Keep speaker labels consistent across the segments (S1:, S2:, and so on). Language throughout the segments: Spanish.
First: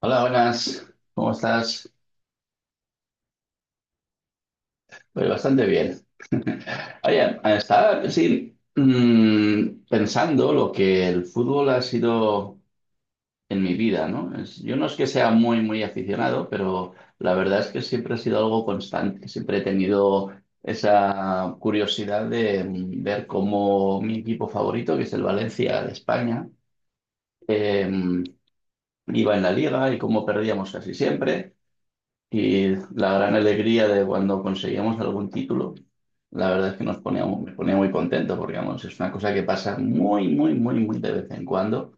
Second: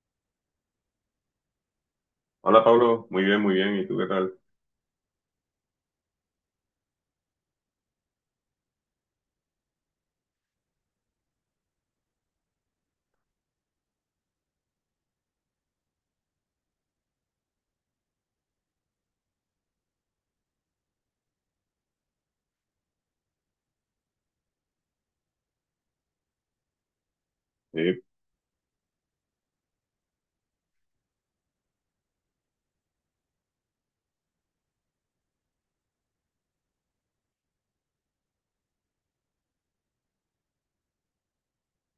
S1: Hola, buenas. ¿Cómo estás?
S2: Hola Pablo, muy bien, muy bien. ¿Y tú qué tal?
S1: Pues bastante bien. Oye, estaba sí, pensando lo que el fútbol ha sido en mi vida, ¿no? Yo no es que sea muy, muy aficionado, pero la verdad es que siempre ha sido algo constante. Siempre he tenido esa curiosidad de ver cómo mi equipo favorito, que es el Valencia de España,
S2: Sí,
S1: em, iba en la liga y cómo perdíamos casi siempre. Y la gran alegría de cuando conseguíamos algún título, la verdad es que nos ponía, me ponía muy contento porque vamos, es una cosa que pasa muy, muy, muy, muy de vez en cuando.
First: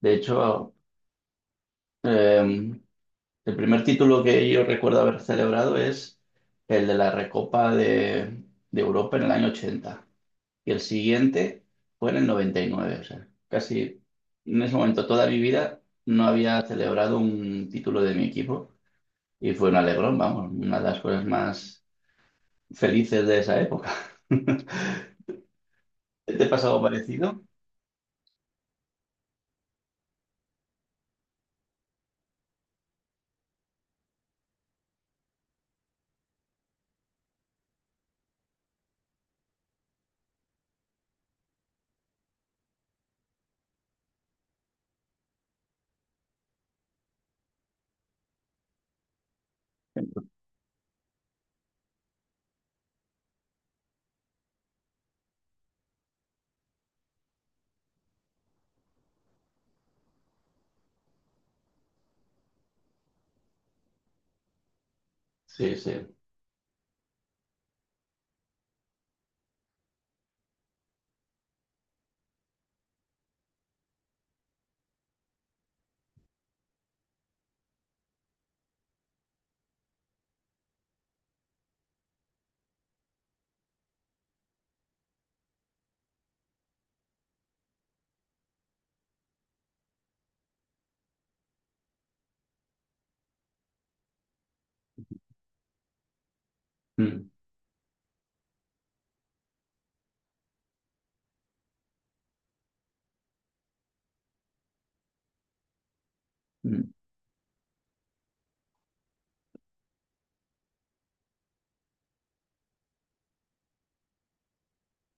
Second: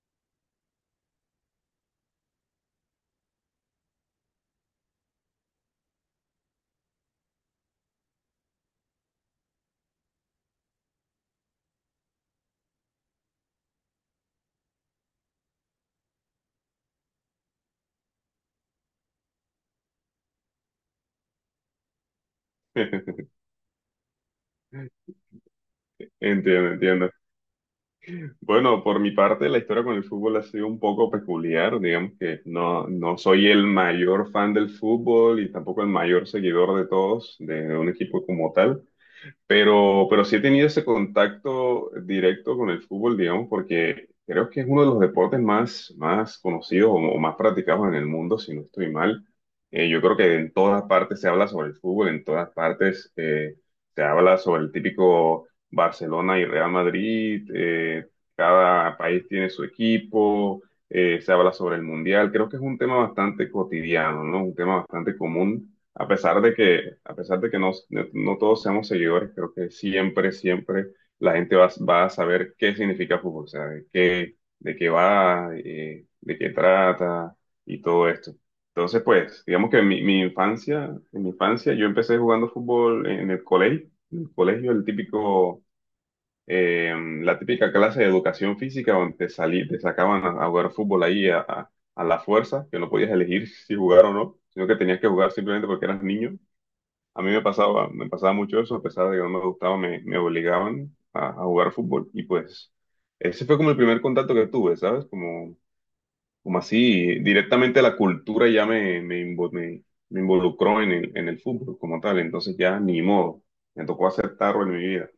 S1: De hecho, eh, el primer título que yo recuerdo haber celebrado es el de la Recopa de Europa en el año 80 y el siguiente fue en el noventa y nueve. O sea, casi en ese momento toda mi vida no había celebrado un título de mi equipo y fue un alegrón, vamos, una de las cosas más felices de esa época. ¿Te ha
S2: entiendo,
S1: pasado
S2: entiendo.
S1: parecido?
S2: Bueno, por mi parte, la historia con el fútbol ha sido un poco peculiar. Digamos que no soy el mayor fan del fútbol y tampoco el mayor seguidor de todos, de un equipo como tal. Pero sí he tenido ese contacto directo con el fútbol, digamos, porque creo que es uno de los deportes más conocidos o más practicados en el mundo, si no estoy mal. Yo creo que en todas partes se habla sobre el fútbol, en todas partes se habla sobre el típico Barcelona y Real Madrid. Cada país tiene su equipo. Se habla sobre el mundial. Creo que es un tema bastante cotidiano, ¿no? Un tema bastante común
S1: Sí, sí.
S2: a pesar de que, a pesar de que no todos seamos seguidores. Creo que siempre, siempre la gente va a saber qué significa fútbol, o sea, de qué va, de qué trata y todo esto. Entonces, pues, digamos que en mi infancia, en mi infancia yo empecé jugando fútbol en el colegio, el típico, eh, la típica clase de educación física donde te sacaban a jugar fútbol ahí a la fuerza, que no podías elegir si jugar o no, sino que tenías que jugar simplemente porque eras niño. A
S1: Mm,
S2: mí me pasaba mucho eso, a pesar de que no me gustaba, me obligaban a jugar fútbol. Y pues ese fue como el primer contacto que tuve, ¿sabes? Como, como
S1: mm.
S2: así, directamente la cultura ya me involucró en en el fútbol como tal. Entonces ya ni modo, me tocó aceptarlo en mi vida.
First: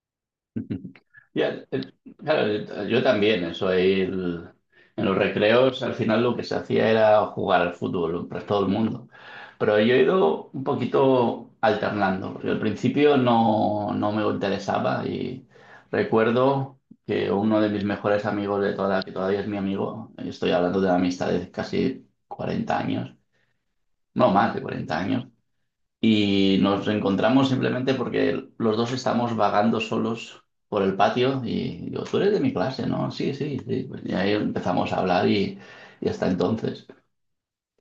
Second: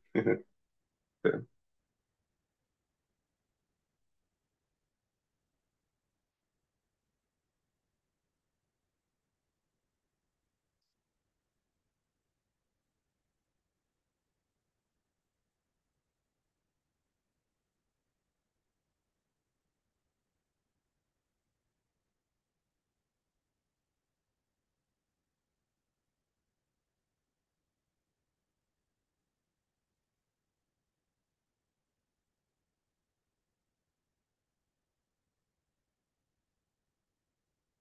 S1: Ya, claro, yo también, eso ahí en los recreos al final lo que se hacía era jugar al fútbol, pues todo el mundo. Pero yo he ido un poquito alternando, porque al principio no me interesaba y recuerdo que uno de mis mejores amigos de toda que todavía es mi amigo, estoy hablando de una amistad de casi 40 años, no más de 40 años, y nos reencontramos simplemente porque los dos estamos vagando solos por el patio y tú eres de mi clase, ¿no? Sí, sí, sí. Pues y ahí empezamos a hablar y hasta entonces.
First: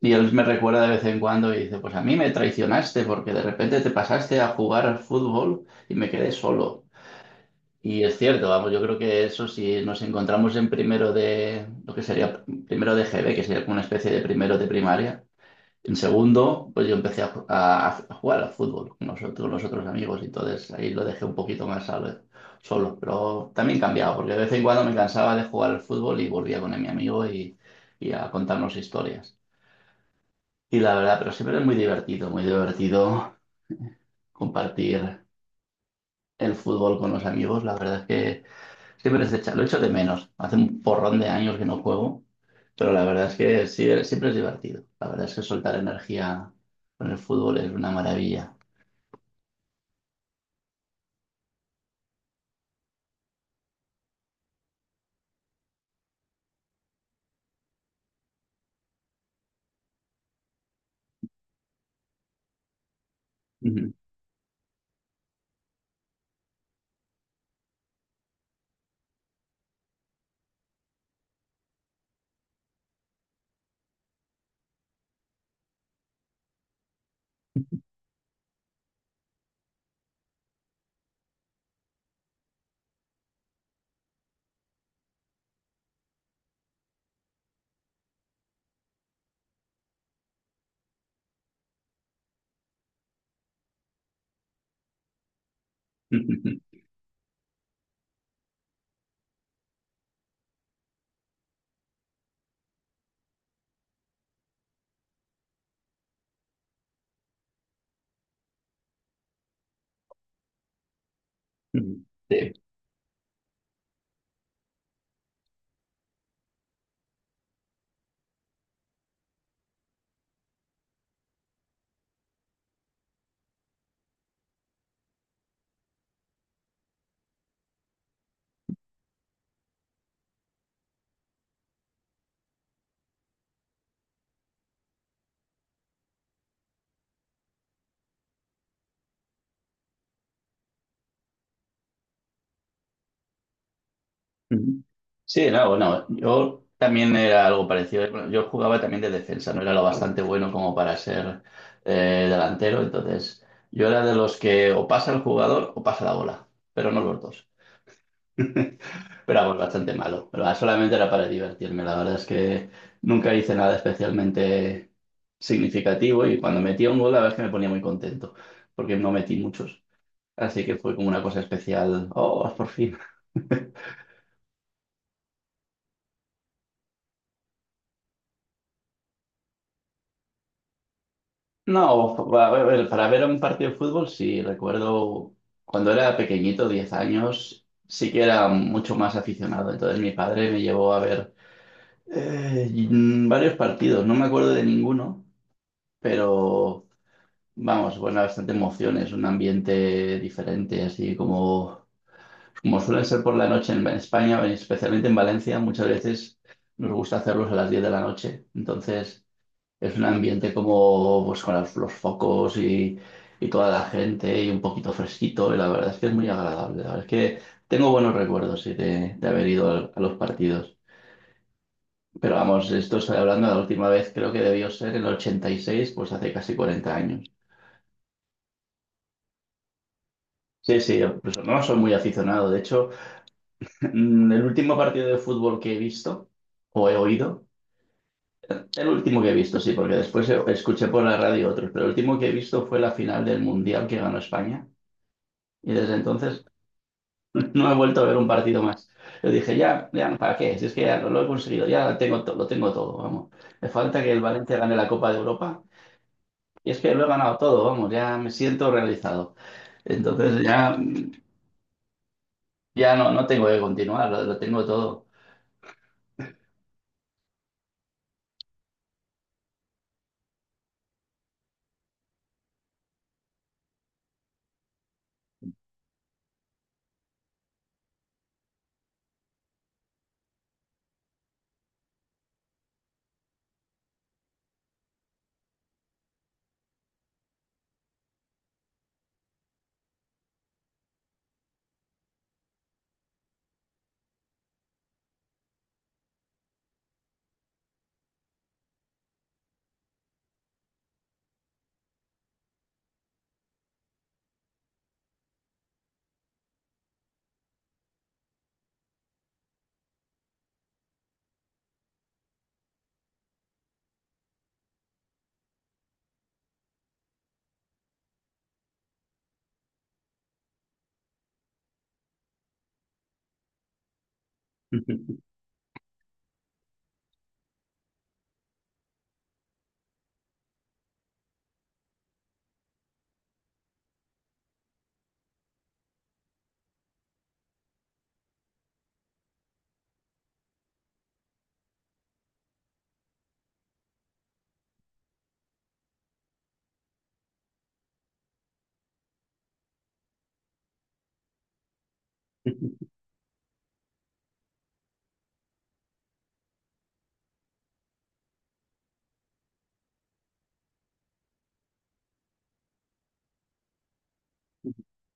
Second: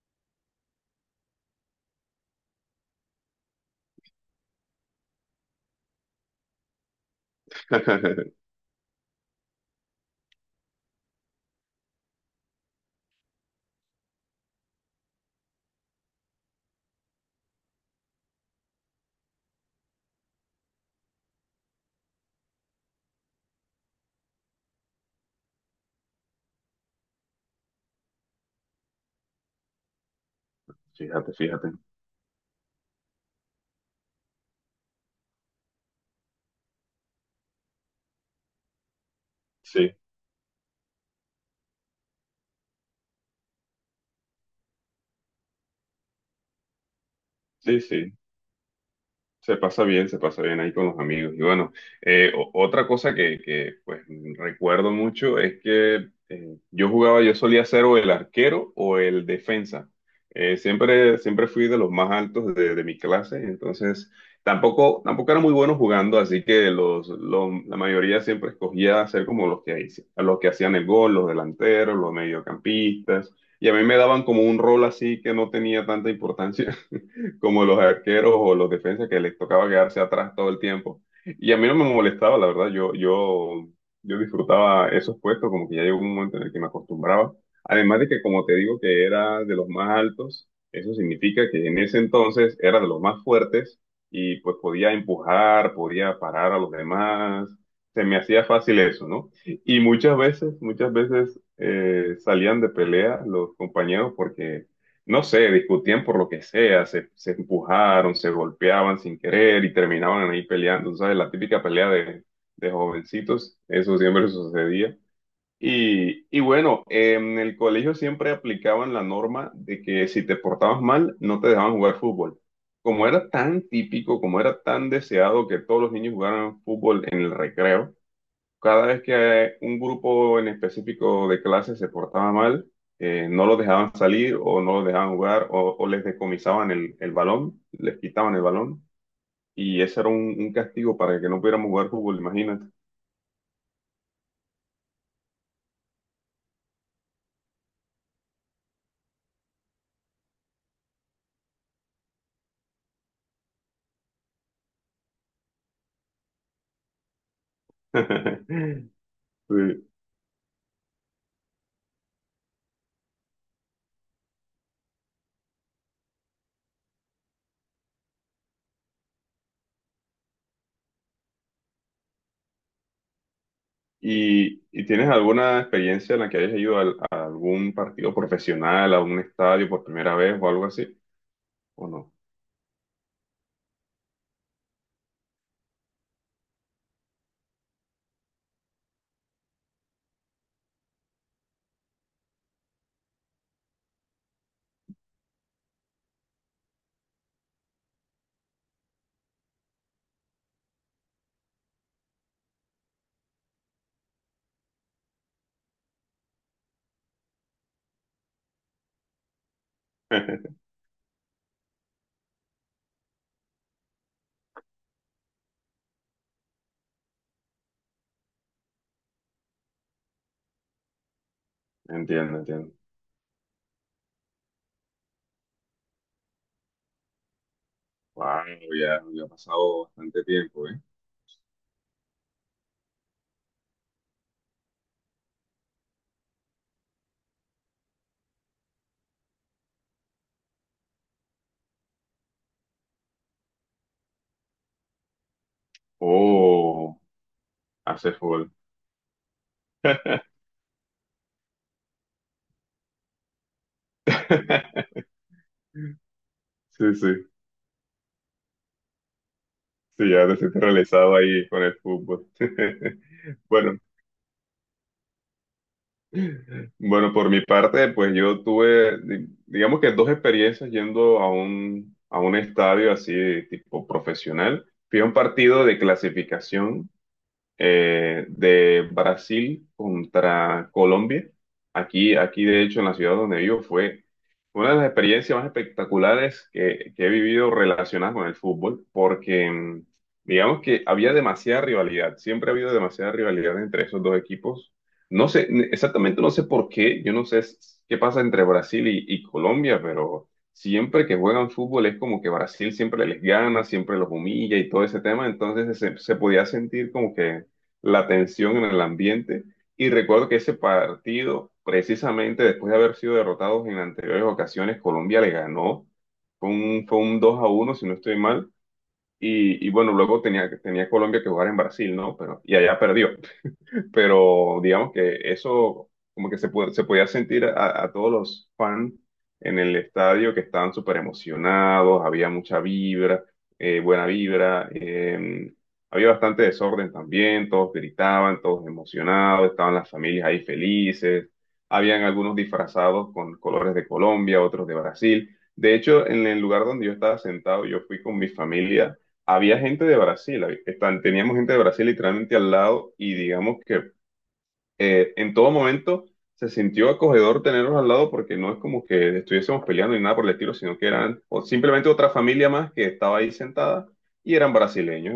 S1: Y él me recuerda de vez en cuando y dice, pues a mí me traicionaste porque de repente te pasaste a jugar al fútbol y me quedé solo. Y es cierto, vamos, yo creo que eso si nos encontramos en primero lo que sería primero de GB, que sería como una especie de primero de primaria. En segundo, pues yo empecé a jugar al fútbol con los otros amigos y entonces ahí lo dejé un poquito más solo, solo. Pero también cambiaba, porque de vez en cuando me cansaba de jugar al fútbol y volvía con mi amigo y a contarnos historias. Y la verdad, pero
S2: Fíjate,
S1: siempre es
S2: fíjate.
S1: muy divertido compartir el fútbol con los amigos. La verdad es que siempre es lo echo de
S2: Sí,
S1: menos. Hace un porrón de años que no juego, pero la verdad es que sí, siempre es divertido. La verdad es que soltar energía con el fútbol es
S2: sí,
S1: una
S2: sí.
S1: maravilla.
S2: Se pasa bien ahí con los amigos. Y bueno, otra cosa pues recuerdo mucho es que yo jugaba, yo solía ser o el arquero o el defensa. Siempre, siempre fui de los más altos de mi clase,
S1: Ujú,
S2: entonces tampoco, tampoco era muy bueno jugando, así que la mayoría siempre escogía ser como los los que hacían el gol, los delanteros, los mediocampistas, y a mí me daban como un rol así que no tenía tanta importancia. Como los arqueros o los defensas que les tocaba quedarse atrás todo el tiempo. Y a mí no me molestaba, la verdad, yo disfrutaba esos puestos, como que ya llegó un momento en el que me acostumbraba. Además de que, como te digo, que era de los más altos, eso significa que en ese entonces era de los más fuertes y pues podía empujar, podía parar a
S1: ujú,
S2: los demás, se me hacía fácil eso, ¿no? Y muchas veces salían de pelea los compañeros porque no sé, discutían por lo que sea, se empujaron, se golpeaban sin querer y terminaban ahí peleando. Tú ¿sabes? La típica pelea
S1: ujú. Sí.
S2: de jovencitos, eso siempre sucedía. Y bueno, en el colegio siempre aplicaban la norma de que si te portabas mal, no te dejaban jugar fútbol. Como era tan típico, como era tan deseado que todos los niños jugaran fútbol en el recreo, cada vez que un grupo en específico de clase se portaba mal, no los dejaban salir o no los dejaban jugar o les decomisaban el balón, les quitaban el balón. Y ese era un castigo para que no pudiéramos jugar fútbol, imagínate.
S1: Ujú. Sí, no, bueno, yo también era algo parecido. Bueno, yo jugaba también de defensa, no era lo bastante bueno como para ser delantero, entonces yo era de los que o pasa el jugador o pasa la bola, pero no los dos. Pero algo
S2: Sí.
S1: bastante malo, pero ah, solamente era para divertirme. La verdad es que nunca hice nada especialmente significativo y cuando metía un gol, la verdad es que me ponía muy contento, porque no metí muchos. Así que fue como una cosa especial. Oh, por fin.
S2: Y tienes alguna experiencia en la que hayas ido algún partido profesional, a un estadio por primera vez o algo así? ¿O no?
S1: No, para ver un partido de fútbol, sí, recuerdo cuando era pequeñito, 10 años, sí que era mucho más aficionado. Entonces mi padre me llevó a ver varios partidos, no me acuerdo de ninguno, pero vamos, bueno, bastante emociones, un ambiente diferente, así como suelen ser por la noche en España, especialmente en Valencia, muchas veces nos gusta hacerlos a las 10 de la noche. Entonces, es un ambiente como pues con los focos y toda la gente y un poquito fresquito y la verdad es que es muy agradable. La verdad es que tengo buenos recuerdos sí, de haber ido los partidos. Pero
S2: Entiendo,
S1: vamos,
S2: entiendo.
S1: esto estoy hablando de la última vez, creo que debió ser en el 86 pues hace casi 40 años.
S2: Wow, ya, ya ha pasado bastante tiempo,
S1: Sí,
S2: ¿eh?
S1: sí, yo, pues, no soy muy aficionado. De hecho, el último partido de fútbol que he visto o he oído, el último que he visto, sí, porque después escuché por la radio otros, pero el último que he visto fue la final del Mundial que ganó España. Y desde entonces
S2: Oh,
S1: no he vuelto a
S2: hace
S1: ver un
S2: fútbol.
S1: partido más. Yo dije, ya, ya, ¿para qué? Si es que ya lo he conseguido, ya tengo lo tengo todo, vamos. Me falta que el Valencia gane la Copa de Europa. Y es
S2: Sí,
S1: que lo he
S2: sí,
S1: ganado todo, vamos, ya me siento realizado.
S2: sí, ya te
S1: Entonces
S2: sientes
S1: ya,
S2: realizado ahí con el fútbol.
S1: ya no tengo que
S2: Bueno,
S1: continuar, lo tengo todo.
S2: bueno, por mi parte, pues yo tuve, digamos que dos experiencias yendo a un estadio así, de tipo profesional. Fui a un partido de clasificación de Brasil contra Colombia. Aquí, aquí, de hecho, en la ciudad donde vivo fue una de las experiencias más espectaculares que he vivido relacionadas con el fútbol, porque digamos que había demasiada rivalidad, siempre ha habido demasiada rivalidad entre esos dos equipos. No sé, exactamente no sé por qué, yo no sé qué pasa entre Brasil y Colombia, pero siempre que juegan fútbol es como que Brasil siempre les gana, siempre los humilla y todo ese tema, entonces se podía sentir como que la tensión en el ambiente. Y recuerdo que ese partido, precisamente después de haber sido derrotados en anteriores ocasiones, Colombia le ganó. Fue un 2 a uno si no estoy mal. Y bueno, luego tenía Colombia que jugar en Brasil, ¿no? Pero, y allá perdió, pero digamos que eso como que se podía sentir a todos los fans en el estadio que estaban súper emocionados, había mucha vibra, buena vibra. Había bastante desorden también, todos gritaban, todos emocionados, estaban las familias ahí felices, habían algunos disfrazados con colores de Colombia, otros de Brasil. De hecho, en el lugar donde yo estaba sentado, yo fui con mi familia, había gente de Brasil, teníamos gente de Brasil literalmente al lado y digamos que en todo momento se sintió acogedor tenerlos al lado porque no es como que estuviésemos peleando ni nada por el estilo, sino que eran o simplemente otra familia más que estaba ahí sentada y eran brasileños.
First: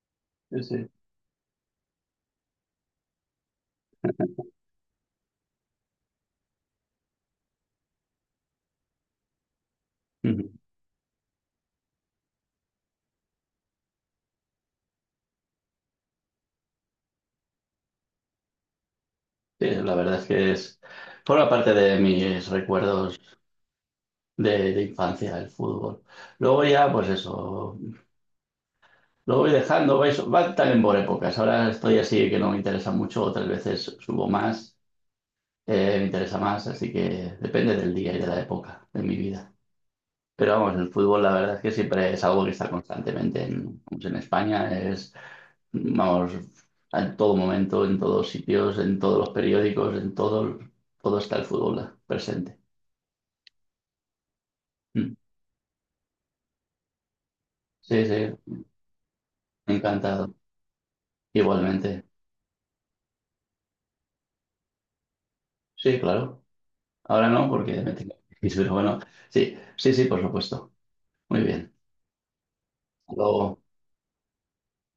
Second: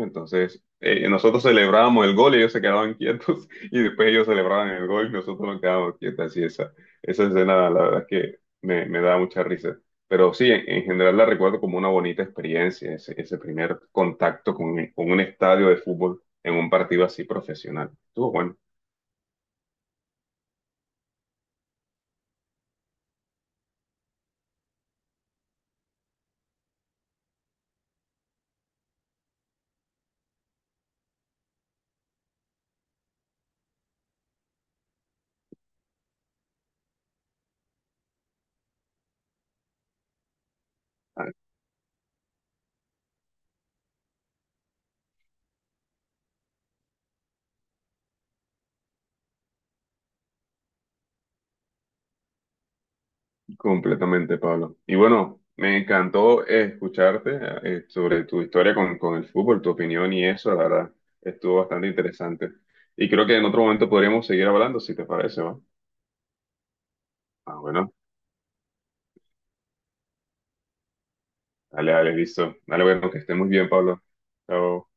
S1: Sí,
S2: Entonces,
S1: sí.
S2: nosotros celebrábamos el gol, ellos se quedaban quietos y después ellos celebraban el gol y nosotros nos quedábamos quietos. Así esa, esa escena, la verdad es que me da mucha risa. Pero sí,
S1: Ujú.
S2: en general la recuerdo como una bonita experiencia, ese primer contacto con un estadio de fútbol en un partido así profesional. Estuvo bueno.
S1: Sí, la verdad es que forma parte de mis recuerdos de infancia, el fútbol. Luego ya, pues eso, lo voy dejando, va también por épocas. Ahora estoy así que no me interesa mucho, otras veces subo más, me interesa más, así que depende del día y de la época de mi vida. Pero vamos, el fútbol la verdad es que siempre es algo que está constantemente vamos, en España, es, vamos, en todo momento, en todos sitios, en todos los periódicos, en todo está el fútbol presente.
S2: Completamente, Pablo. Y
S1: Mm.
S2: bueno, me encantó escucharte
S1: Sí,
S2: sobre
S1: sí,
S2: tu historia con el fútbol, tu opinión y
S1: encantado.
S2: eso, la verdad, estuvo bastante
S1: Igualmente.
S2: interesante. Y creo que en otro momento podríamos seguir hablando, si te parece, ¿va?
S1: Sí, claro. Ahora no,
S2: Ah,
S1: porque me
S2: bueno,
S1: tengo que ir, pero bueno, sí, sí, sí, por supuesto. Muy bien.
S2: dale, dale, listo. Dale, bueno, que estés muy
S1: Lo,
S2: bien, Pablo. Chao.